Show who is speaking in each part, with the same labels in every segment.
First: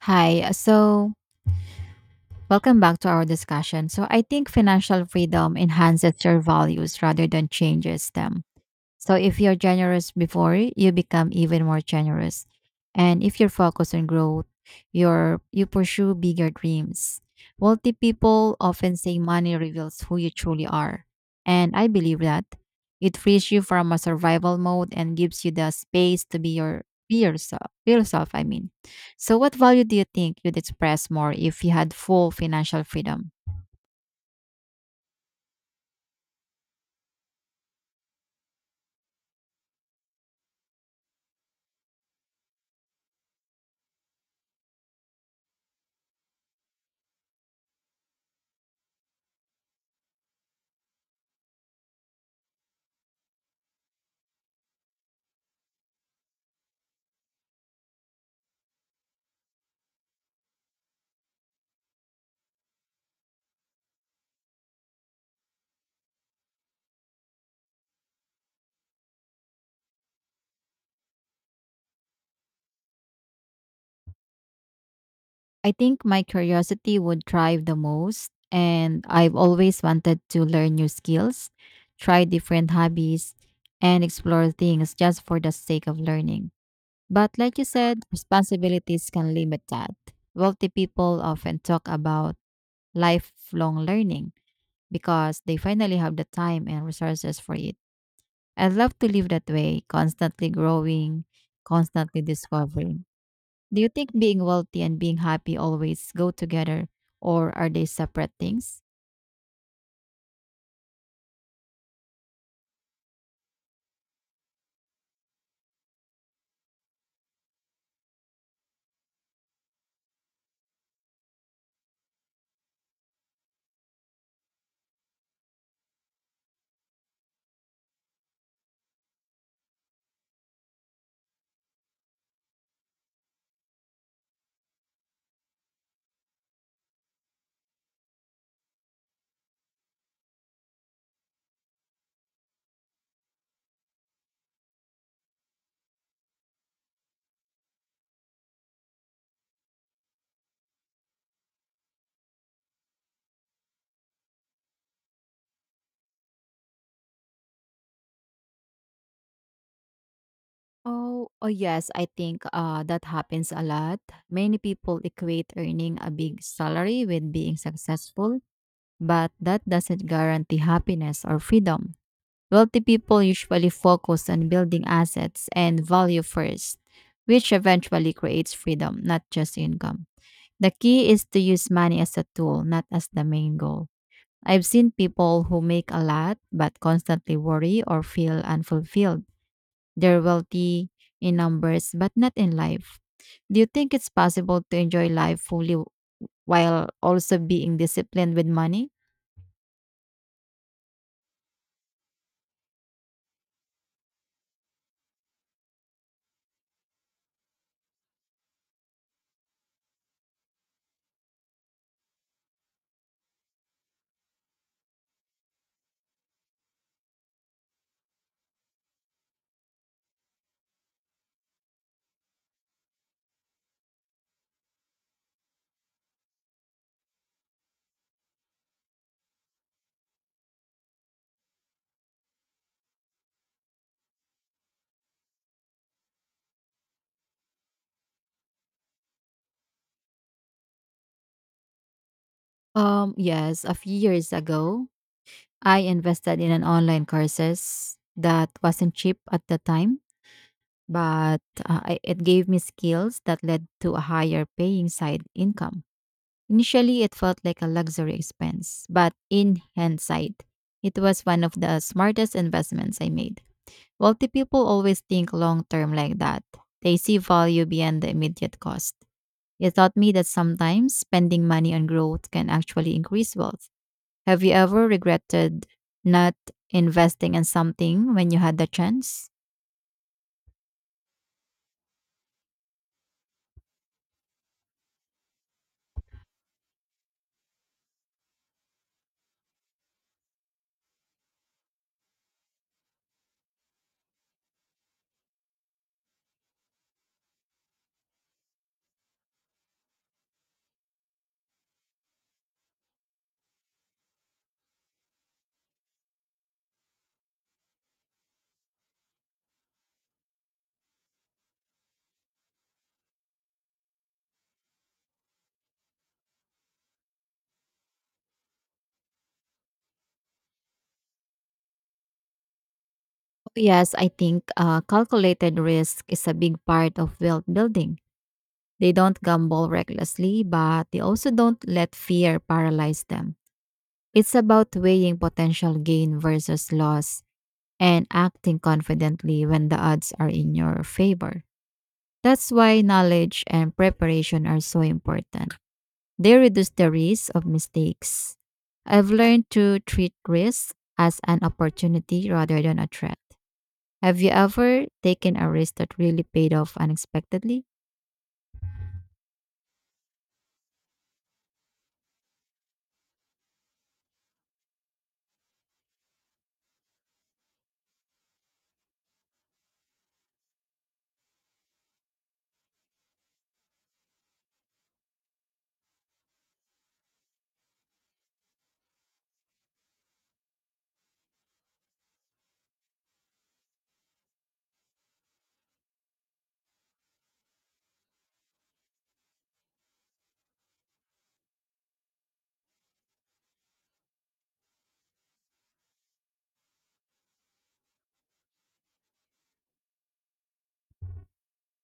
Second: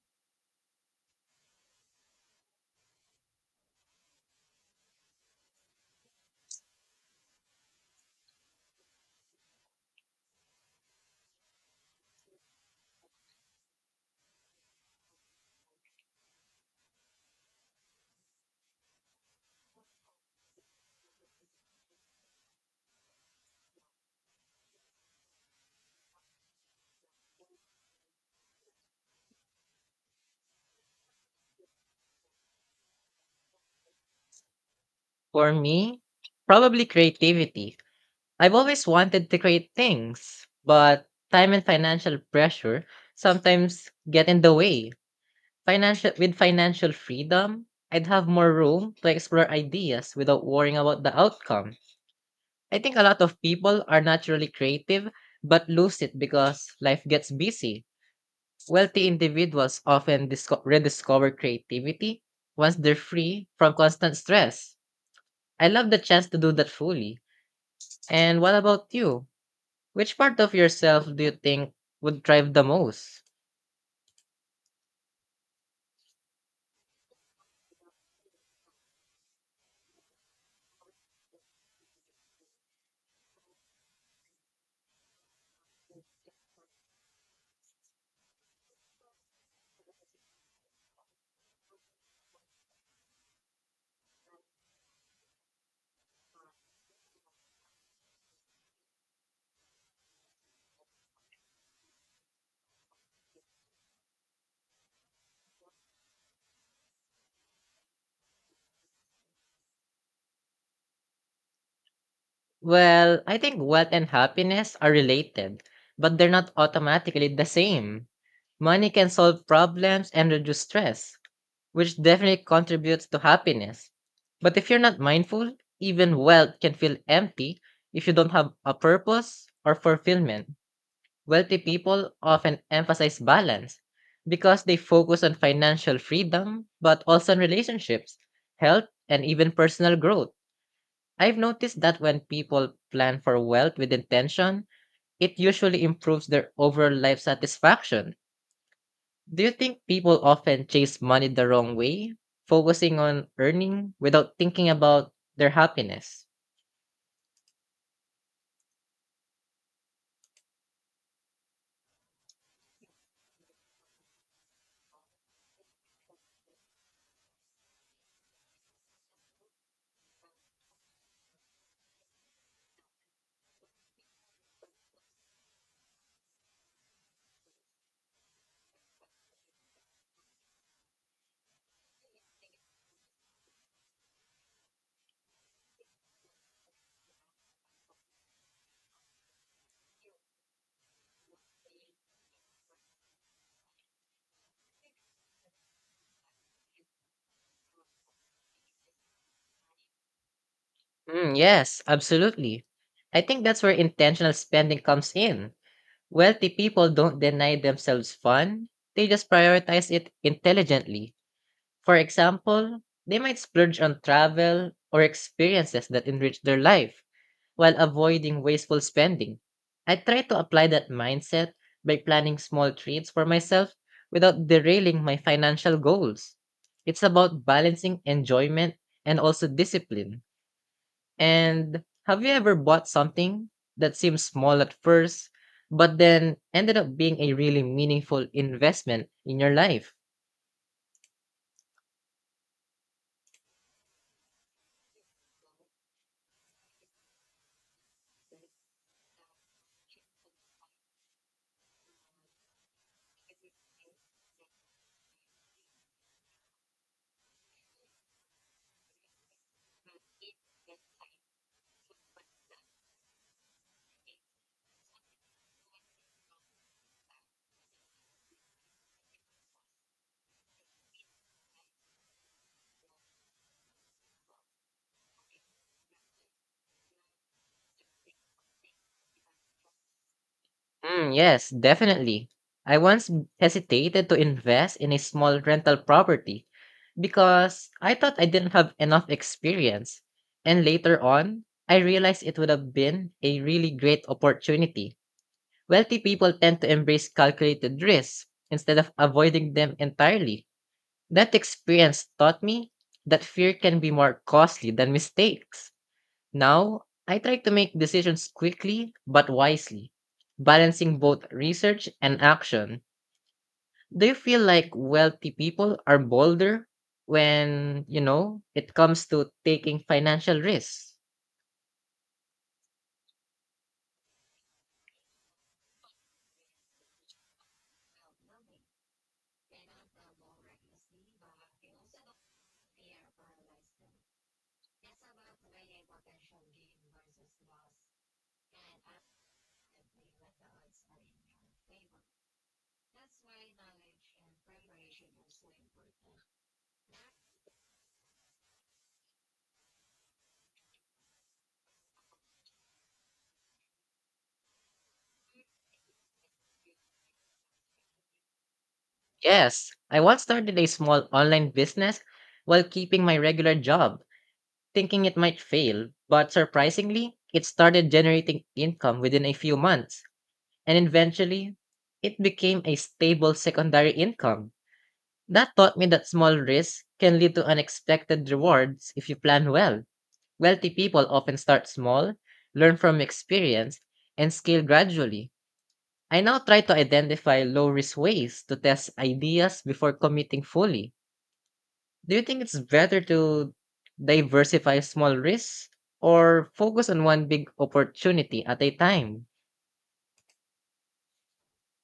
Speaker 1: Hi. uh, So, Welcome back to our discussion. So, I think financial freedom enhances your values rather than changes them. So if you're generous before, you become even more generous. And if you're focused on growth, you pursue bigger dreams. Wealthy people often say money reveals who you truly are. And I believe that it frees you from a survival mode and gives you the space to be yourself, be yourself. So what value do you think you'd express more if you had full financial freedom?
Speaker 2: For me, probably creativity. I've always wanted to create things, but time and financial pressure sometimes get in the way. Financial with financial freedom, I'd have more room to explore ideas without worrying about the outcome. I think a lot of people are naturally creative but lose it because life gets busy. Wealthy individuals often rediscover creativity once they're free from constant stress. I love the chance to do that fully And what about you? Which part of yourself do you think would thrive the most?
Speaker 1: I think my curiosity would thrive the most. And I've always wanted to learn new skills, try different hobbies, and explore things just for the sake of learning. But like you said, responsibilities can limit that. Wealthy people often talk about lifelong learning, because they finally have the time and resources for it. I'd love to live that way, constantly growing, constantly discovering. Do you think being wealthy and being happy always go together, or are they separate things?
Speaker 2: Well, I think wealth and happiness are related, but they're not automatically the same. Money can solve problems and reduce stress, which definitely contributes to happiness. But if you're not mindful, even wealth can feel empty if you don't have a purpose or fulfillment. Wealthy people often emphasize balance because they focus on financial freedom, but also on relationships, health, and even personal growth. I've noticed that when people plan for wealth with intention, it usually improves their overall life satisfaction. Do you think people often chase money the wrong way, focusing on earning without thinking about their happiness?
Speaker 1: Oh yes, I think that happens a lot. Many people equate earning a big salary with being successful, but that doesn't guarantee happiness or freedom. Wealthy people usually focus on building assets and value first, which eventually creates freedom, not just income. The key is to use money as a tool, not as the main goal. I've seen people who make a lot but constantly worry or feel unfulfilled. They're wealthy in numbers but not in life. Do you think it's possible to enjoy life fully while also being disciplined with money?
Speaker 2: Mm, yes, absolutely. I think that's where intentional spending comes in Wealthy people don't deny themselves fun, they just prioritize it intelligently. For example, they might splurge on travel or experiences that enrich their life while avoiding wasteful spending. I try to apply that mindset by planning small treats for myself without derailing my financial goals. It's about balancing enjoyment and also discipline. And have you ever bought something that seemed small at first, but then ended up being a really meaningful investment in your life?
Speaker 1: Yes, a few years ago, I invested in an online courses that wasn't cheap at the time, but it gave me skills that led to a higher paying side income. Initially, it felt like a luxury expense, but in hindsight, it was one of the smartest investments I made. Wealthy people always think long term like that, they see value beyond the immediate cost. It taught me that sometimes spending money on growth can actually increase wealth. Have you ever regretted not investing in something when you had the chance?
Speaker 2: Mm, yes, definitely. I once hesitated to invest in a small rental property because I thought I didn't have enough experience. And later on, I realized it would have been a really great opportunity. Wealthy people tend to embrace calculated risks instead of avoiding them entirely. That experience taught me that fear can be more costly than mistakes. Now, I try to make decisions quickly but wisely, balancing both research and action. Do you feel like wealthy people are bolder when, you know, it comes to taking financial risks?
Speaker 1: Yes, I think calculated risk is a big part of wealth building. They don't gamble recklessly, but they also don't let fear paralyze them. It's about weighing potential gain versus loss and acting confidently when the odds are in your favor. That's why knowledge and preparation are so important. They reduce the risk of mistakes. I've learned to treat risk as an opportunity rather than a threat. Have you ever taken a risk that really paid off unexpectedly?
Speaker 2: Yes, I once started a small online business while keeping my regular job, thinking it might fail, but surprisingly, it started generating income within a few months. And eventually it became a stable secondary income. That taught me that small risks can lead to unexpected rewards if you plan well. Wealthy people often start small, learn from experience, and scale gradually. I now try to identify low risk ways to test ideas before committing fully. Do you think it's better to diversify small risks or focus on one big opportunity at a time?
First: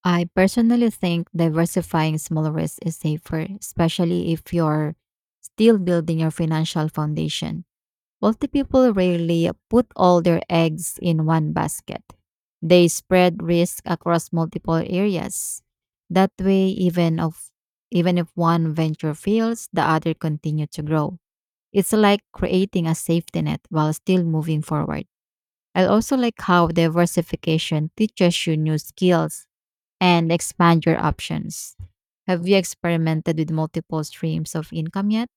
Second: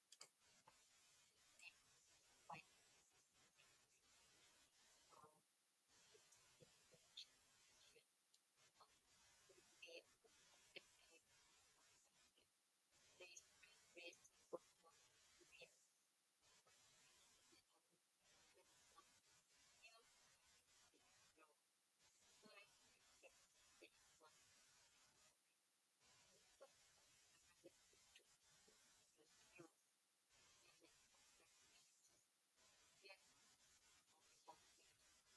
Speaker 1: I personally think diversifying small risks is safer, especially if you're still building your financial foundation. Wealthy people rarely put all their eggs in one basket. They spread risk across multiple areas. That way, even if one venture fails, the other continue to grow. It's like creating a safety net while still moving forward. I also like how diversification teaches you new skills and expand your options. Have you experimented with multiple streams of income yet?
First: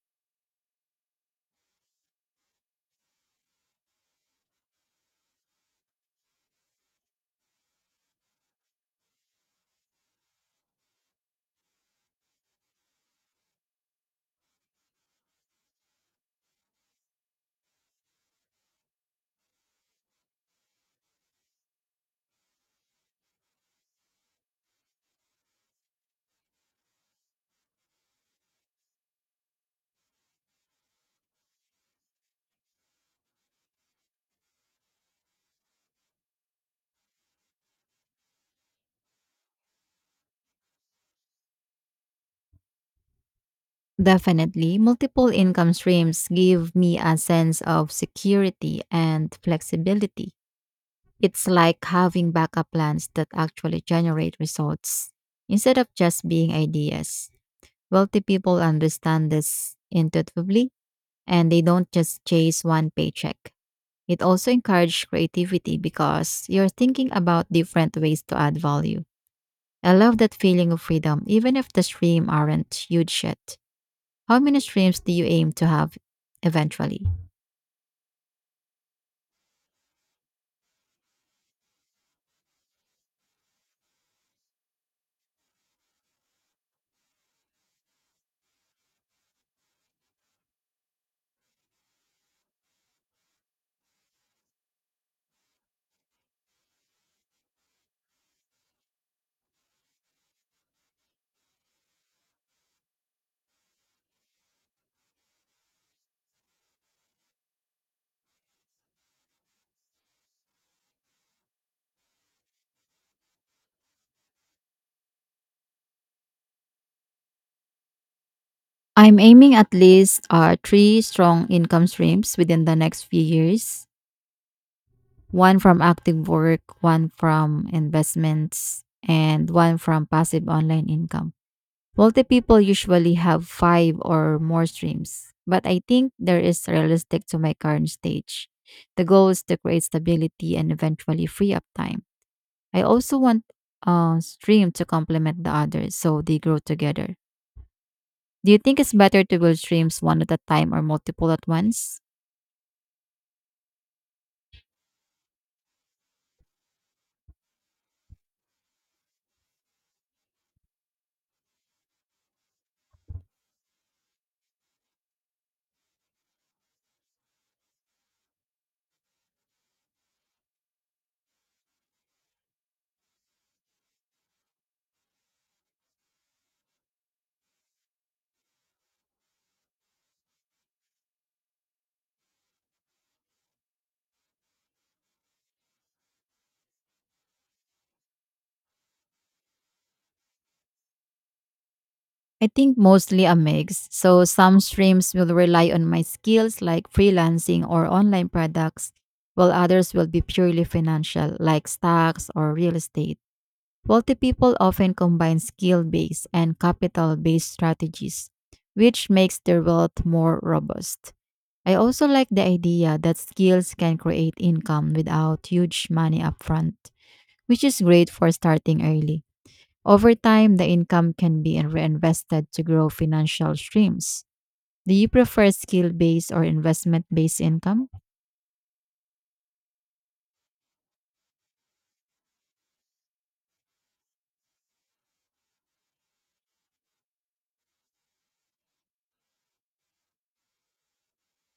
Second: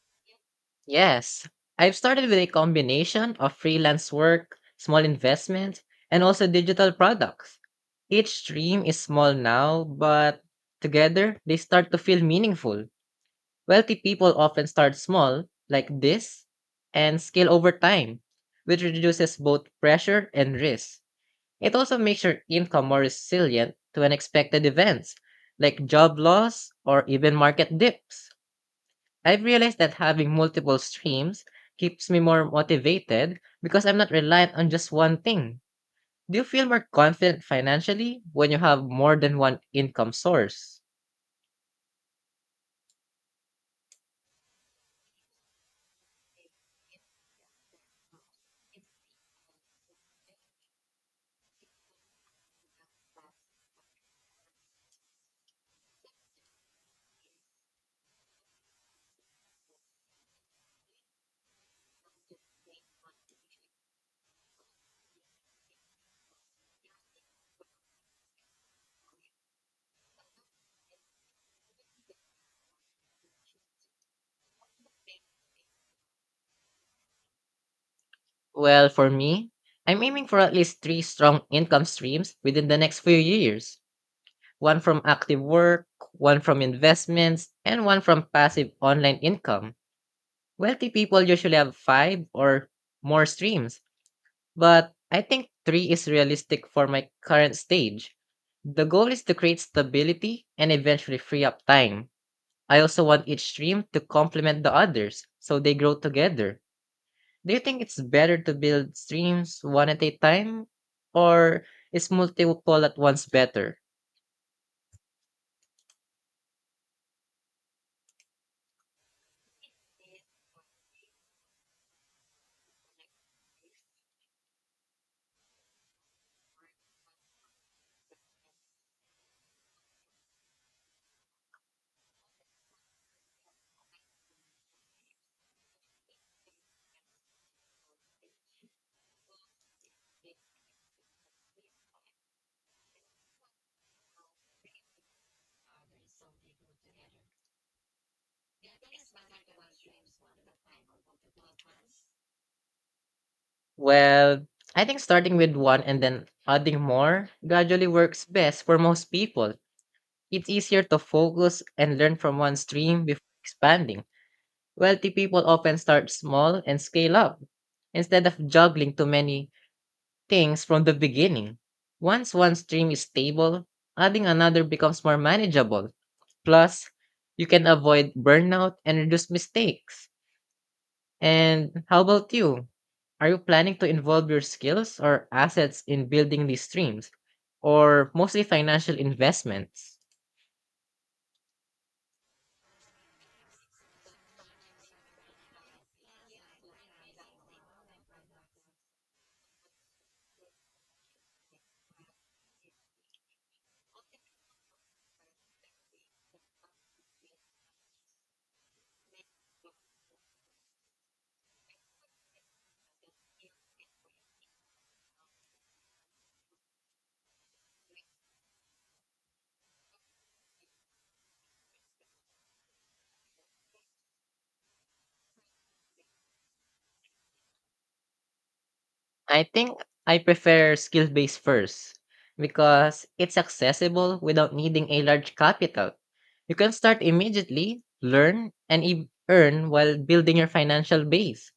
Speaker 2: Yes, I've started with a combination of freelance work, small investments, and also digital products. Each stream is small now, but together they start to feel meaningful. Wealthy people often start small, like this, and scale over time, which reduces both pressure and risk. It also makes your income more resilient to unexpected events, like job loss or even market dips. I've realized that having multiple streams keeps me more motivated because I'm not reliant on just one thing. Do you feel more confident financially when you have more than one income source?
Speaker 1: Definitely. Multiple income streams give me a sense of security and flexibility. It's like having backup plans that actually generate results instead of just being ideas. Wealthy people understand this intuitively and they don't just chase one paycheck. It also encouraged creativity because you're thinking about different ways to add value. I love that feeling of freedom, even if the stream aren't huge yet. How many streams do you aim to have eventually?
Speaker 2: Well, for me, I'm aiming for at least three strong income streams within the next few years, one from active work, one from investments, and one from passive online income. Wealthy people usually have five or more streams, but I think 3 is realistic for my current stage. The goal is to create stability and eventually free up time. I also want each stream to complement the others so they grow together. Do you think it's better to build streams one at a time or is multiple at once better?
Speaker 1: I'm aiming at least 3 strong income streams within the next few years, one from active work, one from investments, and one from passive online income. Wealthy people usually have 5 or more streams, but I think there is realistic to my current stage. The goal is to create stability and eventually free up time. I also want a stream to complement the others so they grow together. Do you think it's better to build streams one at a time or multiple at once?
Speaker 2: Well, I think starting with one and then adding more gradually works best for most people. It's easier to focus and learn from one stream before expanding. Wealthy people often start small and scale up instead of juggling too many things from the beginning. Once one stream is stable, adding another becomes more manageable. Plus, you can avoid burnout and reduce mistakes. And how about you? Are you planning to involve your skills or assets in building these streams or mostly financial investments?
Speaker 1: I think mostly a mix. So some streams will rely on my skills like freelancing or online products, while others will be purely financial like stocks or real estate. Wealthy people often combine skill based and capital based strategies, which makes their wealth more robust. I also like the idea that skills can create income without huge money upfront, which is great for starting early. Over time, the income can be reinvested to grow financial streams. Do you prefer skill based or investment based income?
Speaker 2: I think I prefer skill based first because it's accessible without needing a large capital. You can start immediately, learn, and earn while building your financial base.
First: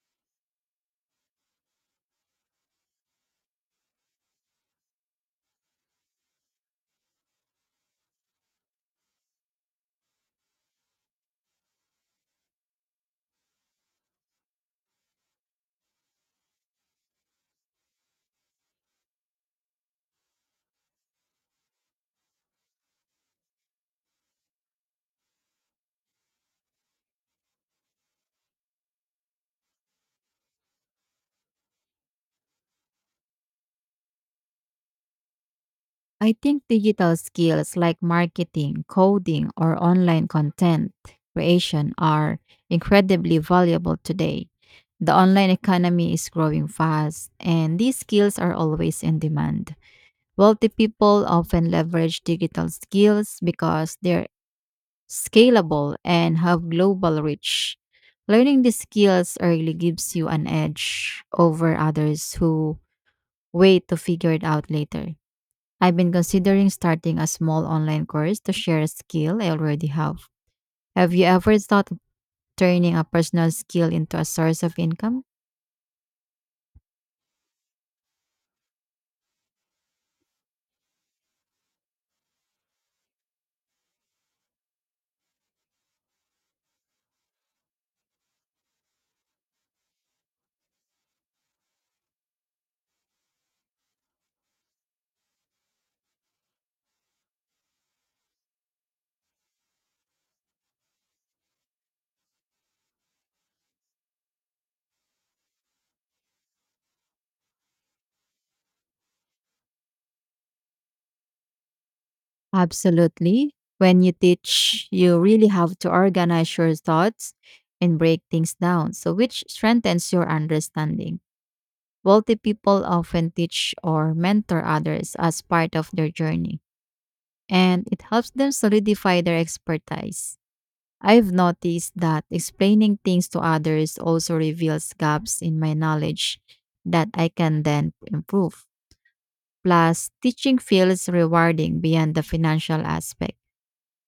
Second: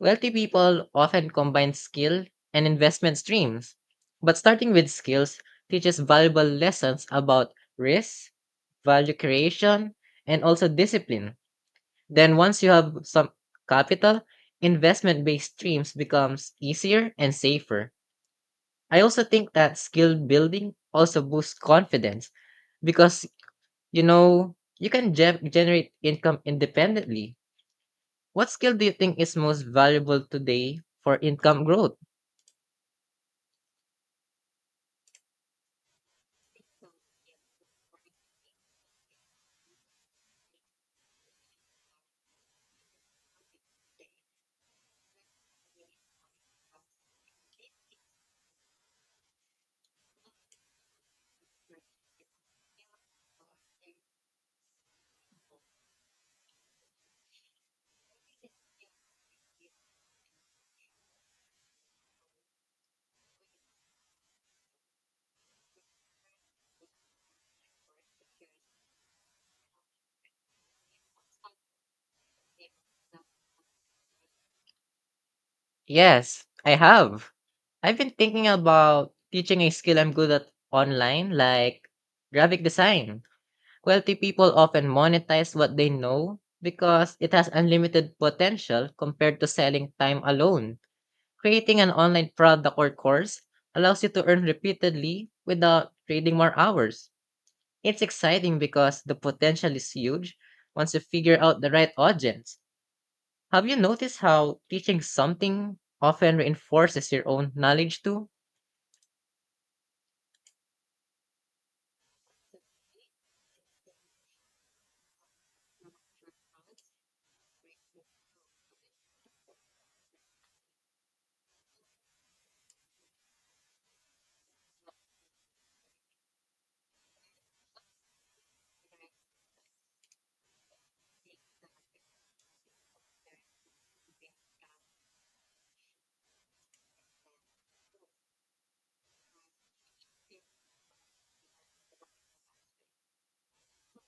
Speaker 2: Wealthy people often combine skill and investment streams, but starting with skills teaches valuable lessons about risk, value creation, and also discipline. Then once you have some capital, investment-based streams becomes easier and safer. I also think that skill building also boosts confidence because you know you can generate income independently. What skill do you think is most valuable today for income growth?
Speaker 1: I think digital skills like marketing, coding, or online content creation are incredibly valuable today. The online economy is growing fast, and these skills are always in demand. Wealthy people often leverage digital skills because they're scalable and have global reach. Learning these skills early gives you an edge over others who wait to figure it out later. I've been considering starting a small online course to share a skill I already have. Have you ever thought of turning a personal skill into a source of income?
Speaker 2: Yes, I have. I've been thinking about teaching a skill I'm good at online like graphic design. Wealthy people often monetize what they know because it has unlimited potential compared to selling time alone. Creating an online product or course allows you to earn repeatedly without trading more hours. It's exciting because the potential is huge once you figure out the right audience. Have you noticed how teaching something often reinforces your own knowledge too?
Speaker 1: Absolutely. When you teach, you really have to organize your thoughts and break things down, so which strengthens your understanding. Wealthy people often teach or mentor others as part of their journey, and it helps them solidify their expertise. I've noticed that explaining things to others also reveals gaps in my knowledge that I can then improve. Plus, teaching feels rewarding beyond the financial aspect.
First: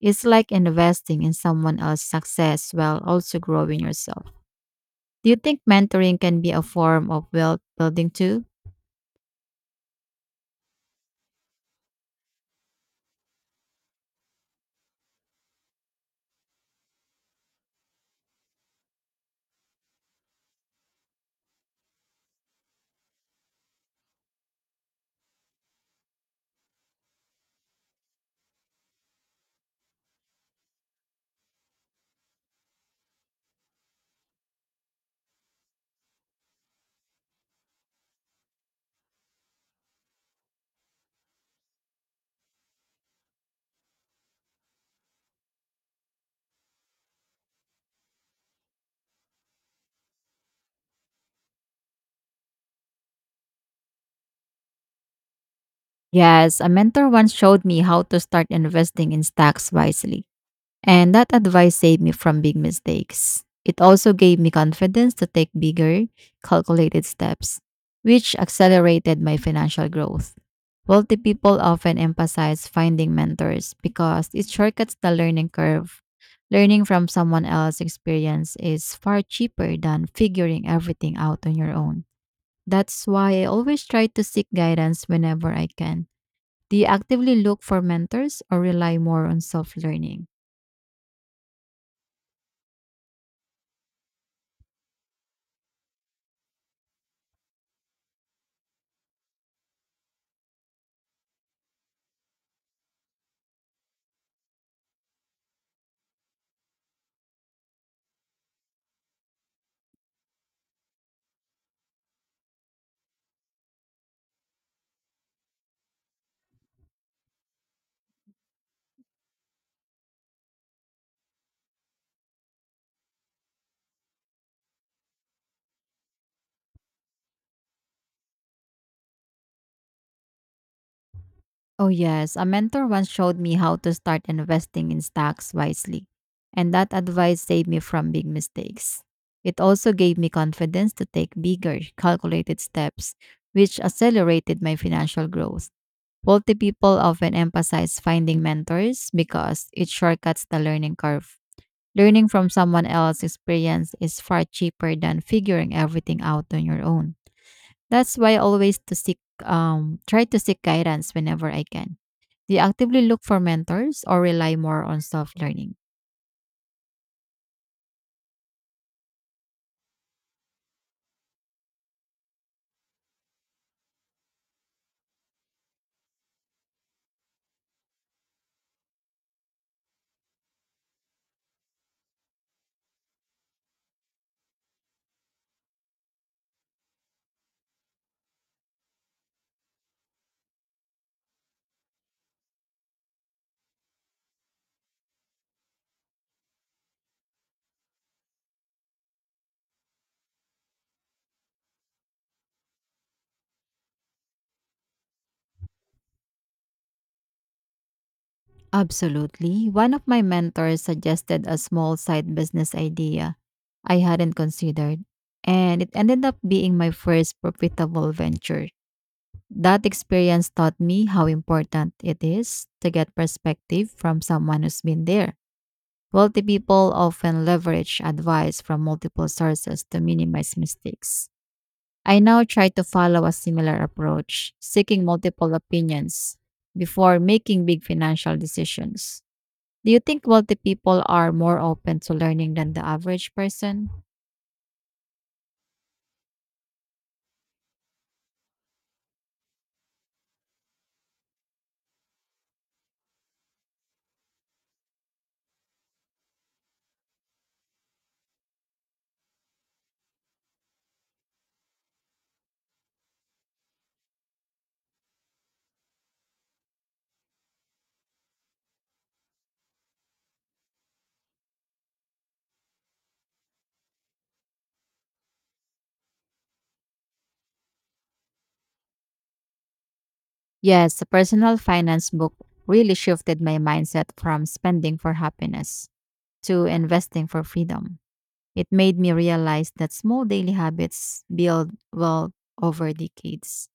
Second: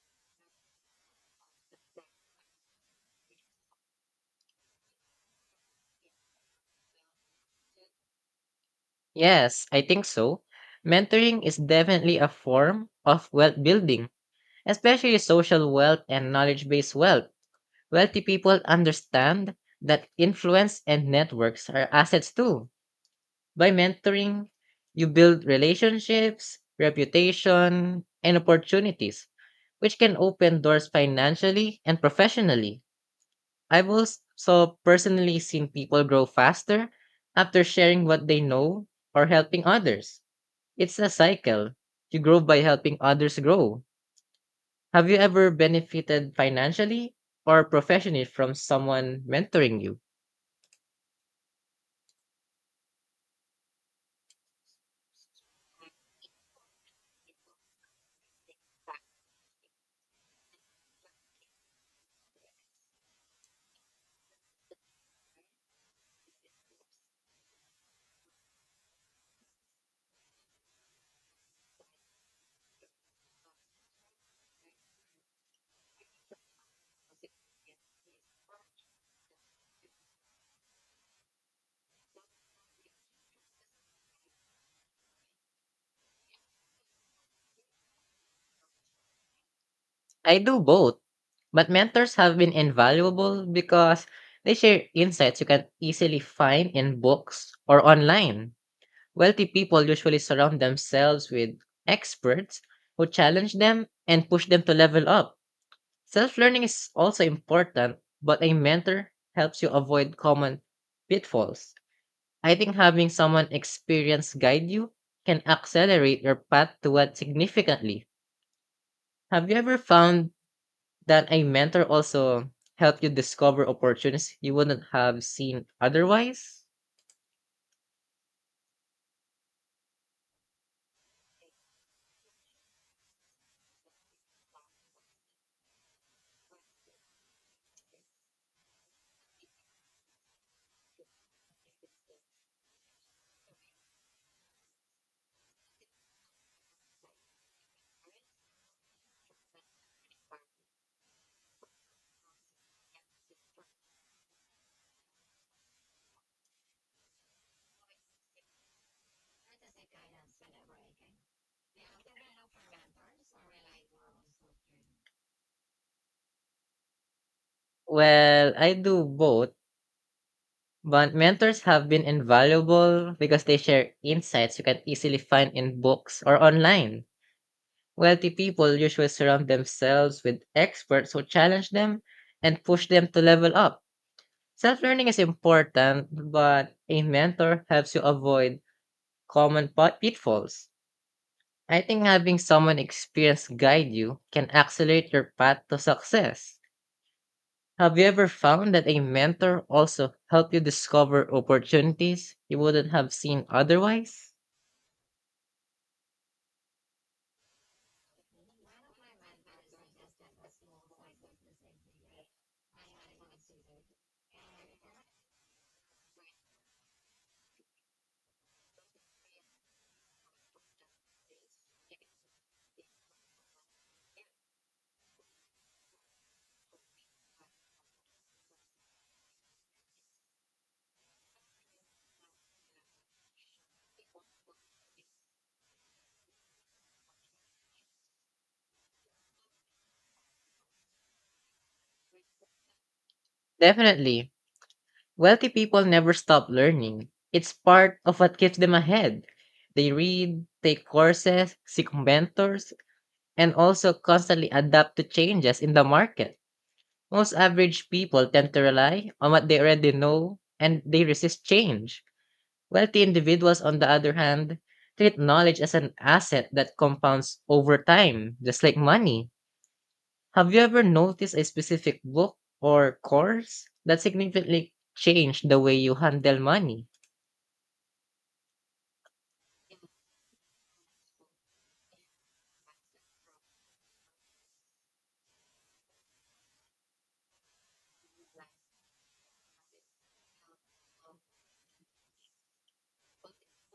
Speaker 1: It's like investing in someone else's success while also growing yourself. Do you think mentoring can be a form of wealth building too?
Speaker 2: Yes, I think so. Mentoring is definitely a form of wealth building, especially social wealth and knowledge based wealth. Wealthy people understand that influence and networks are assets too. By mentoring, you build relationships, reputation, and opportunities, which can open doors financially and professionally. I've also personally seen people grow faster after sharing what they know or helping others. It's a cycle. You grow by helping others grow Have you ever benefited financially or professionally from someone mentoring you?
Speaker 1: Yes, a mentor once showed me how to start investing in stocks wisely. And that advice saved me from big mistakes. It also gave me confidence to take bigger, calculated steps, which accelerated my financial growth. Wealthy people often emphasize finding mentors because it shortcuts the learning curve. Learning from someone else's experience is far cheaper than figuring everything out on your own. That's why I always try to seek guidance whenever I can. Do you actively look for mentors or rely more on self learning?
Speaker 2: I do both, but mentors have been invaluable because they share insights you can easily find in books or online. Wealthy people usually surround themselves with experts who challenge them and push them to level up. Self learning is also important, but a mentor helps you avoid common pitfalls. I think having someone experienced guide you can accelerate your path toward significantly. Have you ever found that a mentor also helped you discover opportunities you wouldn't have seen otherwise?
Speaker 1: Oh, yes. A mentor once showed me how to start investing in stocks wisely, and that advice saved me from big mistakes. It also gave me confidence to take bigger, calculated steps, which accelerated my financial growth. Wealthy people often emphasize finding mentors because it shortcuts the learning curve. Learning from someone else's experience is far cheaper than figuring everything out on your own. That's why I always to seek try to seek guidance whenever I can. Do you actively look for mentors or rely more on self-learning?
Speaker 2: Well, I do both, but mentors have been invaluable because they share insights you can easily find in books or online. Wealthy people usually surround themselves with experts who challenge them and push them to level up Self learning is important, but a mentor helps you avoid common pitfalls. I think having someone experienced guide you can accelerate your path to success. Have you ever found that a mentor also helped you discover opportunities you wouldn't have seen otherwise?
Speaker 1: Absolutely. One of my mentors suggested a small side business idea I hadn't considered, and it ended up being my first profitable venture. That experience taught me how important it is to get perspective from someone who's been there. Wealthy people often leverage advice from multiple sources to minimize mistakes. I now try to follow a similar approach, seeking multiple opinions before making big financial decisions. Do you think wealthy people are more open to learning than the average person?
Speaker 2: Definitely. Wealthy people never stop learning. It's part of what keeps them ahead. They read, take courses, seek mentors, and also constantly adapt to changes in the market. Most average people tend to rely on what they already know and they resist change. Wealthy individuals, on the other hand, treat knowledge as an asset that compounds over time, just like money. Have you ever noticed a specific book or course that significantly changed the way you handle money?
Speaker 1: Yes, a personal finance book really shifted my mindset from spending for happiness to investing for freedom. It made me realize that small daily habits build wealth over decades.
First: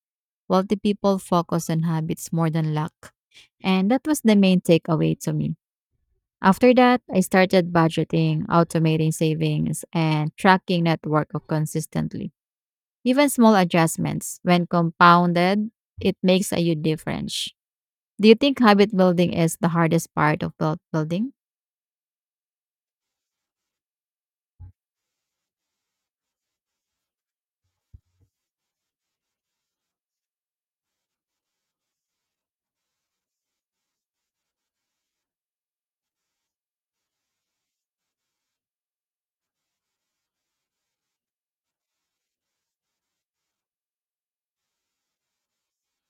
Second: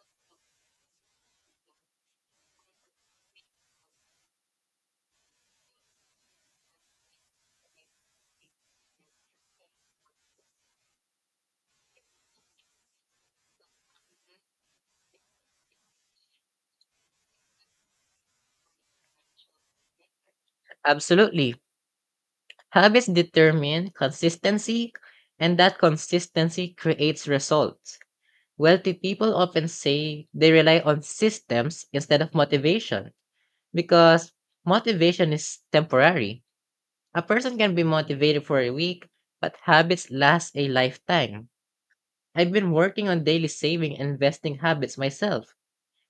Speaker 1: Wealthy people focus on habits more than luck. And that was the main takeaway to me. After that, I started budgeting, automating savings, and tracking net worth consistently. Even small adjustments, when compounded, it makes a huge difference. Do you think habit building is the hardest part of wealth building?
Speaker 2: Absolutely. Habits determine consistency, and that consistency creates results. Wealthy people often say they rely on systems instead of motivation because motivation is temporary. A person can be motivated for a week, but habits last a lifetime. I've been working on daily saving and investing habits myself,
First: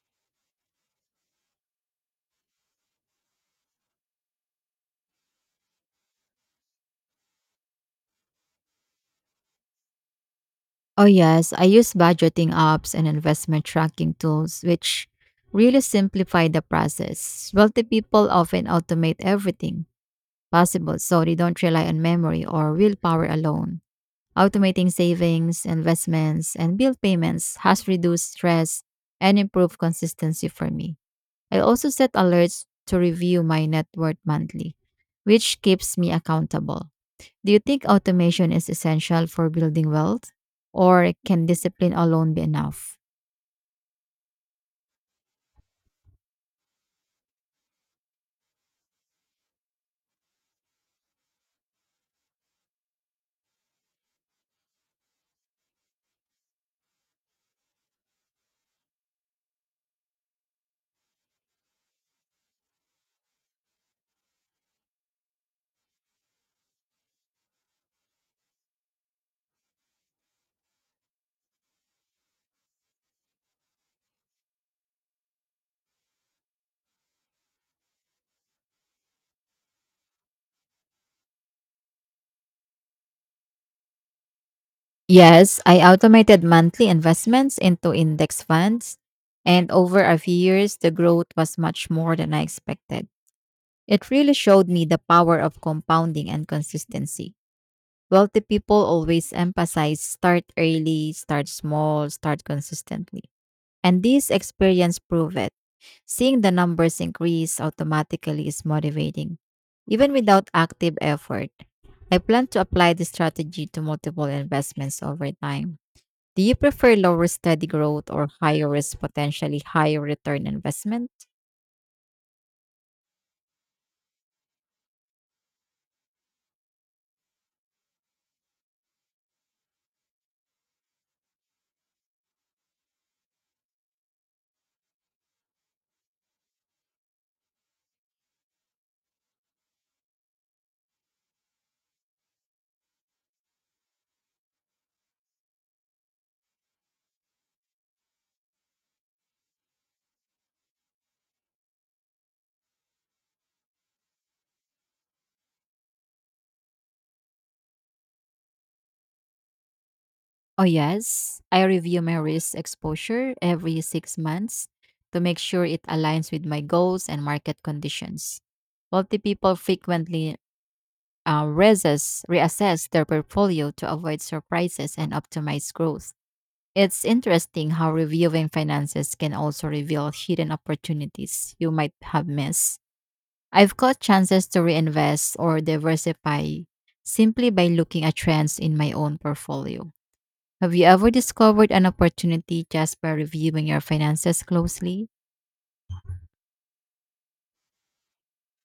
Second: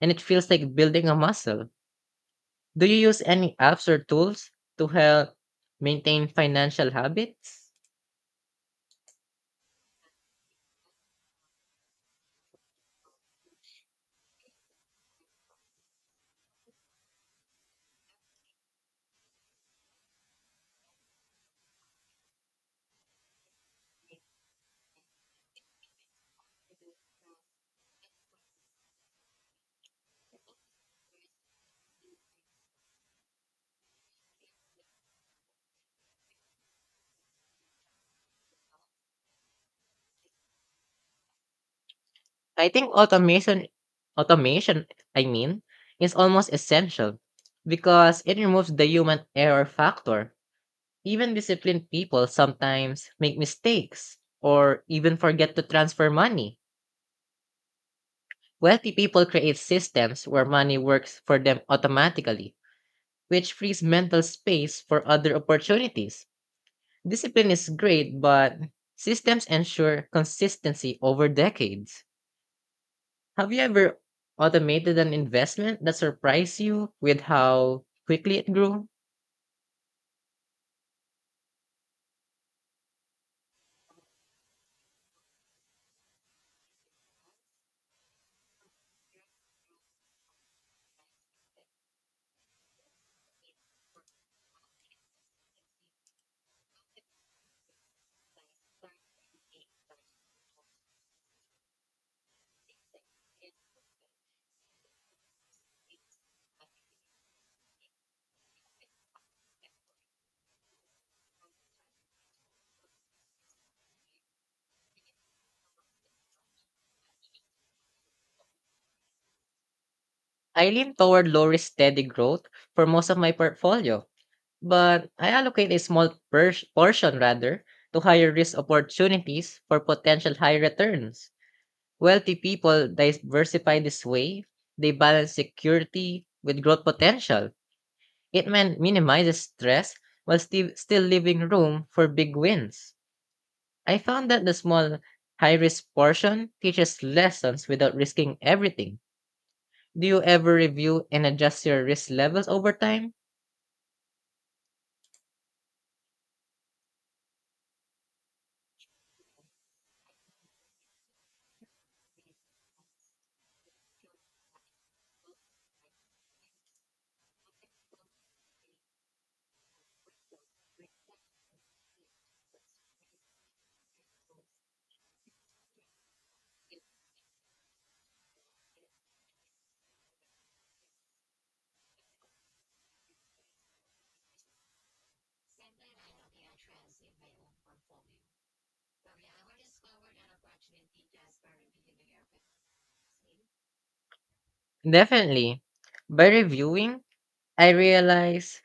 Speaker 2: and it feels like building a muscle. Do you use any apps or tools to help maintain financial habits?
Speaker 1: Oh, yes. I use budgeting apps and investment tracking tools, which really simplify the process. Wealthy people often automate everything possible so they don't rely on memory or willpower alone. Automating savings, investments, and bill payments has reduced stress and improved consistency for me. I also set alerts to review my net worth monthly, which keeps me accountable. Do you think automation is essential for building wealth, or can discipline alone be
Speaker 2: I think
Speaker 1: enough?
Speaker 2: automation, I mean, is almost essential because it removes the human error factor. Even disciplined people sometimes make mistakes or even forget to transfer money. Wealthy people create systems where money works for them automatically, which frees mental space for other opportunities. Discipline is great, but systems ensure consistency over decades. Have you ever automated an investment that surprised you with how quickly it grew?
Speaker 1: Yes, I automated monthly investments into index funds, and over a few years, the growth was much more than I expected. It really showed me the power of compounding and consistency. Wealthy people always emphasize start early, start small, start consistently. And this experience proved it. Seeing the numbers increase automatically is motivating. Even without active effort, I plan to apply this strategy to multiple investments over time. Do you prefer lower steady growth or higher risk, potentially higher return
Speaker 2: I lean
Speaker 1: investment?
Speaker 2: toward low risk steady growth for most of my portfolio, but I allocate a small portion rather to higher risk opportunities for potential high returns. Wealthy people diversify this way, they balance security with growth potential. It minimizes stress while still leaving room for big wins. I found that the small, high risk portion teaches lessons without risking everything. Do you ever review and adjust your risk levels over time?
Speaker 1: Oh, yes. I review my risk exposure every 6 months to make sure it aligns with my goals and market conditions. Wealthy people frequently reassess their portfolio to avoid surprises and optimize growth. It's interesting how reviewing finances can also reveal hidden opportunities you might have missed. I've caught chances to reinvest or diversify simply by looking at trends in my own portfolio. Have you ever discovered an opportunity just by reviewing your finances closely?
Speaker 2: Definitely. By reviewing, I realized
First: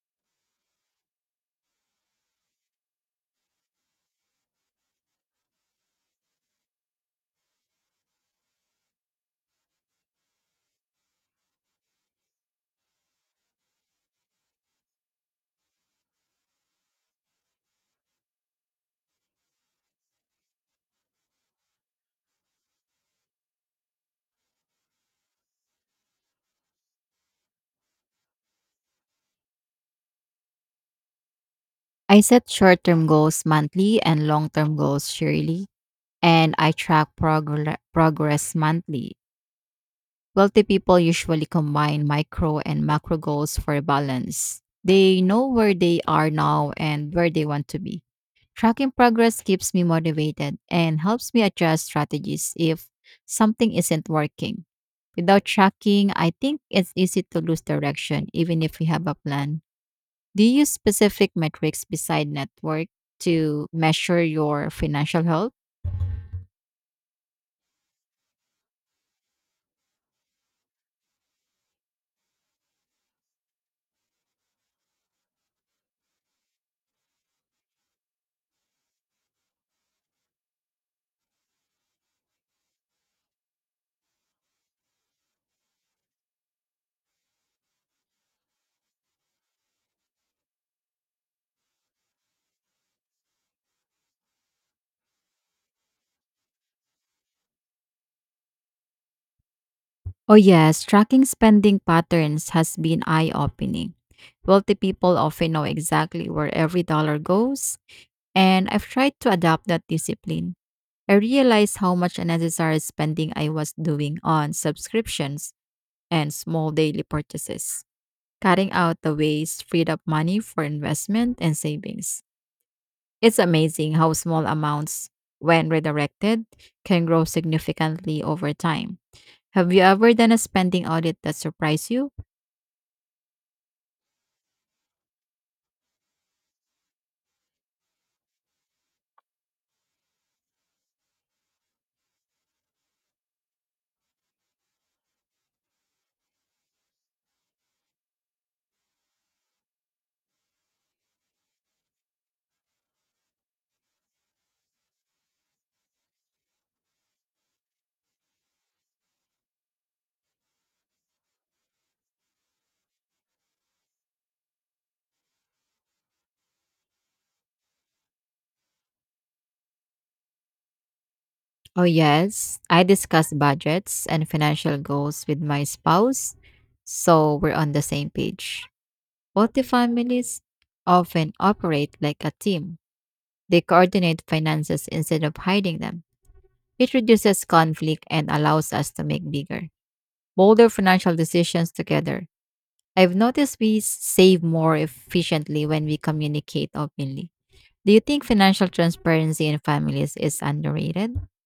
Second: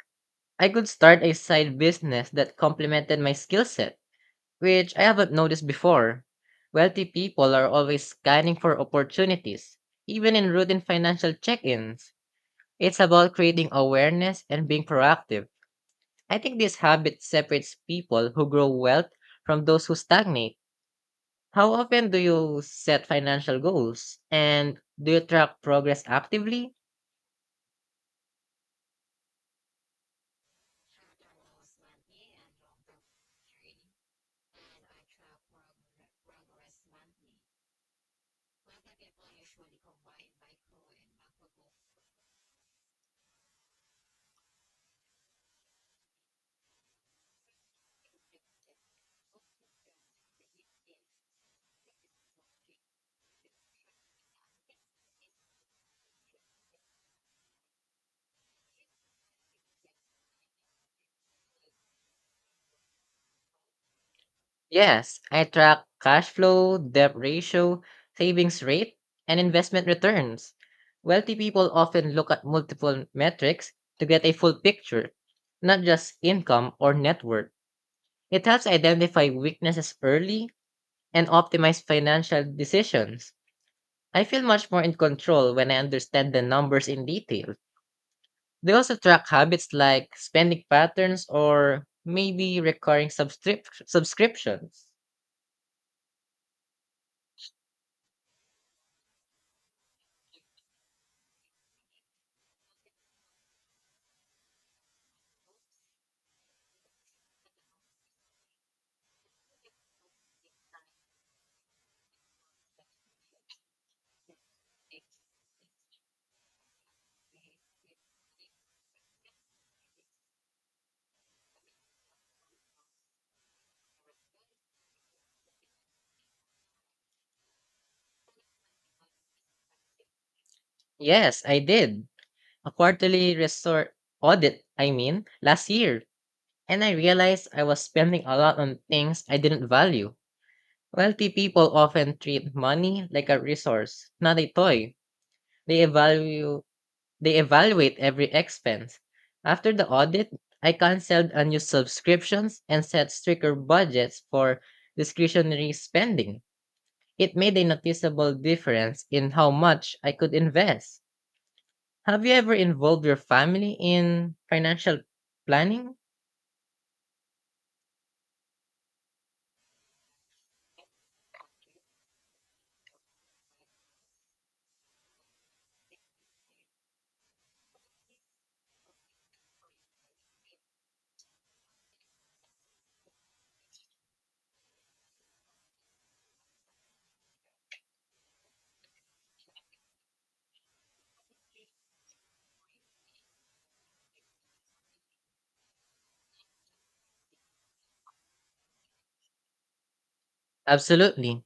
Speaker 2: I could start a side business that complemented my skill set, which I haven't noticed before. Wealthy people are always scanning for opportunities, even in routine financial check ins. It's about creating awareness and being proactive I think this habit separates people who grow wealth from those who stagnate. How often do you set financial goals? And do you track progress actively?
Speaker 1: I set short term goals monthly and long term goals yearly, and I track progress monthly. Wealthy people usually combine micro and macro goals for balance. They know where they are now and where they want to be. Tracking progress keeps me motivated and helps me adjust strategies if something isn't working. Without tracking, I think it's easy to lose direction even if we have a plan. Do you use specific metrics beside network to measure your
Speaker 2: Yes,
Speaker 1: financial
Speaker 2: I
Speaker 1: health?
Speaker 2: track cash flow, debt ratio, savings rate, and investment returns. Wealthy people often look at multiple metrics to get a full picture, not just income or net worth. It helps identify weaknesses early and optimize financial decisions. I feel much more in control when I understand the numbers in detail. They also track habits like spending patterns or maybe recurring subscriptions.
Speaker 1: Oh, yes, tracking spending patterns has been eye opening. Wealthy people often know exactly where every dollar goes, and I've tried to adopt that discipline. I realized how much unnecessary spending I was doing on subscriptions and small daily purchases. Cutting out the waste freed up money for investment and savings. It's amazing how small amounts, when redirected, can grow significantly over time. Have you ever done a spending audit that
Speaker 2: Yes, I
Speaker 1: surprised
Speaker 2: did.
Speaker 1: you?
Speaker 2: A quarterly resort audit, I mean, last year. And I realized I was spending a lot on things I didn't value. Wealthy people often treat money like a resource, not a toy. They evaluate They evaluate every expense. After the audit, I canceled unused subscriptions and set stricter budgets for discretionary spending. It made a noticeable difference in how much I could invest. Have you ever involved your family in financial planning?
Speaker 1: Oh, yes. I discuss budgets and financial goals with my spouse, so we're on the same page. Multifamilies often operate like a team, they coordinate finances instead of hiding them. It reduces conflict and allows us to make bigger, bolder financial decisions together. I've noticed we save more efficiently when we communicate openly. Do you think financial transparency in families is underrated?
Speaker 2: Absolutely.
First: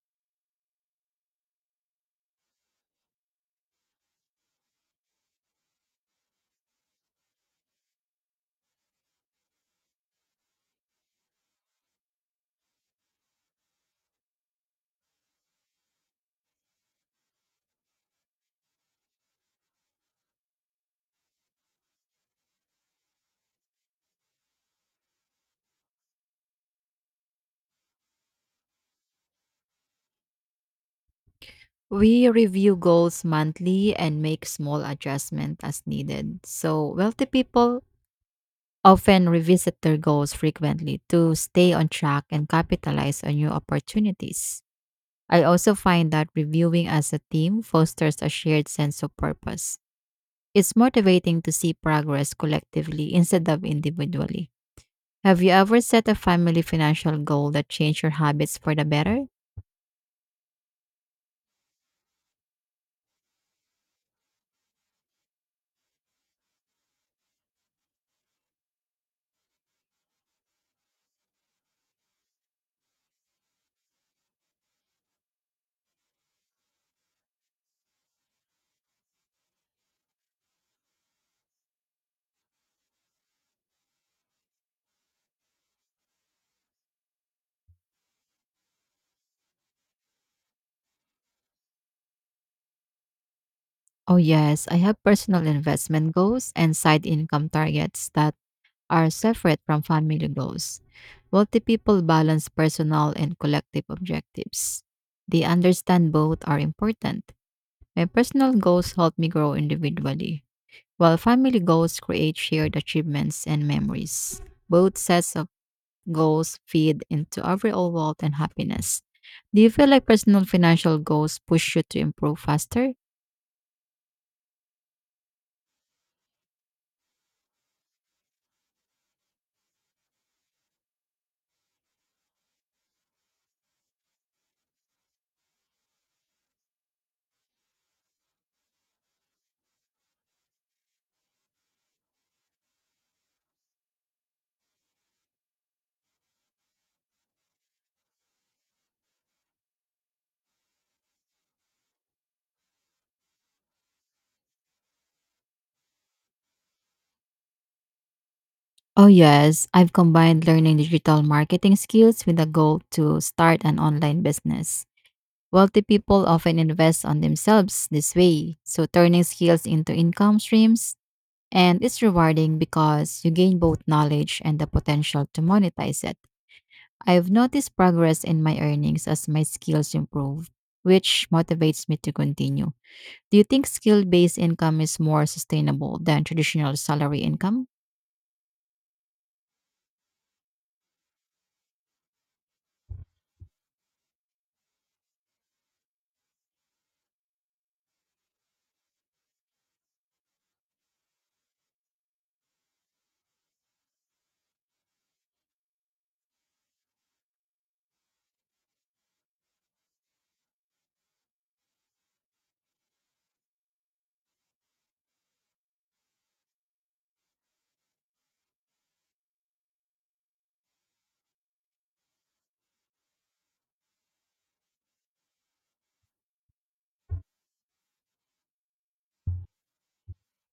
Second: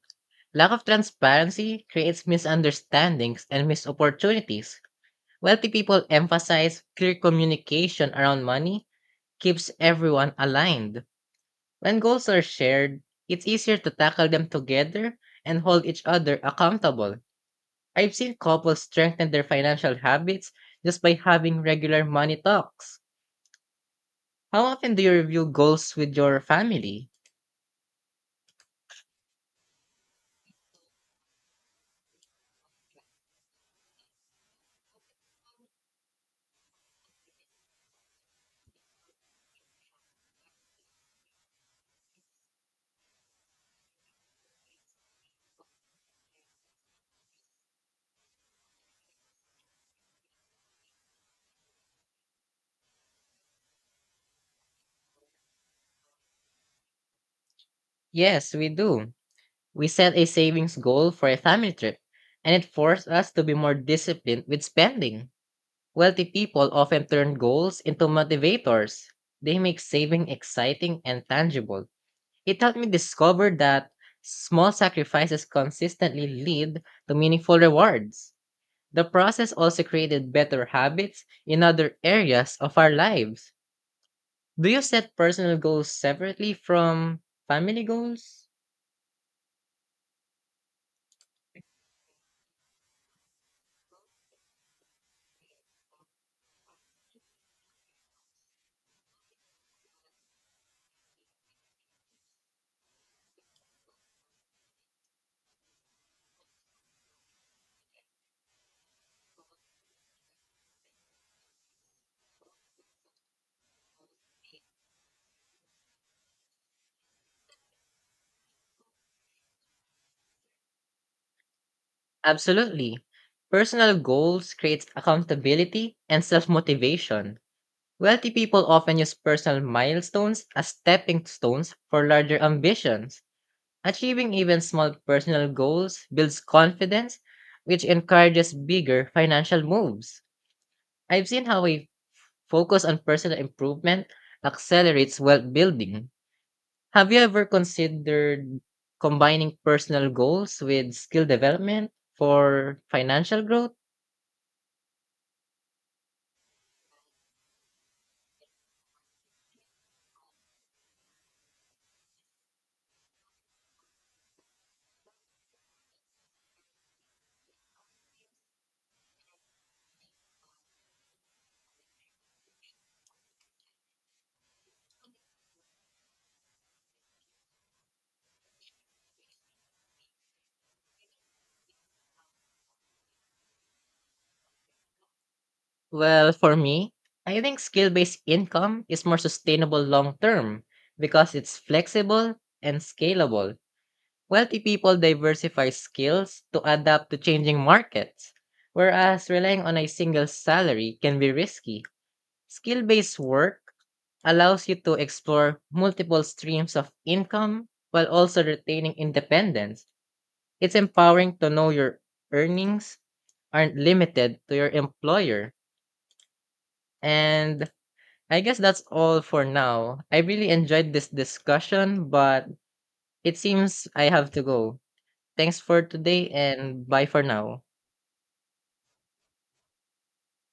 Speaker 2: Lack of transparency creates misunderstandings and missed opportunities. Wealthy people emphasize clear communication around money keeps everyone aligned. When goals are shared, it's easier to tackle them together and hold each other accountable. I've seen couples strengthen their financial habits just by having regular money talks. How often do you review goals with your family?
Speaker 1: We review goals monthly and make small adjustments as needed. So, wealthy people often revisit their goals frequently to stay on track and capitalize on new opportunities. I also find that reviewing as a team fosters a shared sense of purpose. It's motivating to see progress collectively instead of individually. Have you ever set a family financial goal that changed your
Speaker 2: Yes,
Speaker 1: habits
Speaker 2: we
Speaker 1: for the
Speaker 2: do.
Speaker 1: better?
Speaker 2: We set a savings goal for a family trip, and it forced us to be more disciplined with spending. Wealthy people often turn goals into motivators. They make saving exciting and tangible. It helped me discover that small sacrifices consistently lead to meaningful rewards. The process also created better habits in other areas of our lives. Do you set personal goals separately from family goals?
Speaker 1: Oh, yes. I have personal investment goals and side income targets that are separate from family goals. Wealthy people balance personal and collective objectives. They understand both are important. My personal goals help me grow individually, while family goals create shared achievements and memories. Both sets of goals feed into overall wealth and happiness. Do you feel like personal financial goals push you to improve faster?
Speaker 2: Absolutely. Personal goals creates accountability and self-motivation. Wealthy people often use personal milestones as stepping stones for larger ambitions. Achieving even small personal goals builds confidence, which encourages bigger financial moves. I've seen how a focus on personal improvement accelerates wealth building. Have you ever considered combining personal goals with skill development for financial growth?
Speaker 1: Oh, yes. I've combined learning digital marketing skills with a goal to start an online business. Wealthy people often invest on themselves this way, so turning skills into income streams, and it's rewarding because you gain both knowledge and the potential to monetize it. I've noticed progress in my earnings as my skills improve, which motivates me to continue. Do you think skill based income is more sustainable than
Speaker 2: Well, for
Speaker 1: traditional
Speaker 2: me,
Speaker 1: salary
Speaker 2: I think
Speaker 1: income?
Speaker 2: skill based income is more sustainable long term because it's flexible and scalable. Wealthy people diversify skills to adapt to changing markets, whereas relying on a single salary can be risky. Skill based work allows you to explore multiple streams of income while also retaining independence. It's empowering to know your earnings aren't limited to your employer. And I guess that's all for now. I really enjoyed this discussion, but it seems I have to go. Thanks for today and bye for now.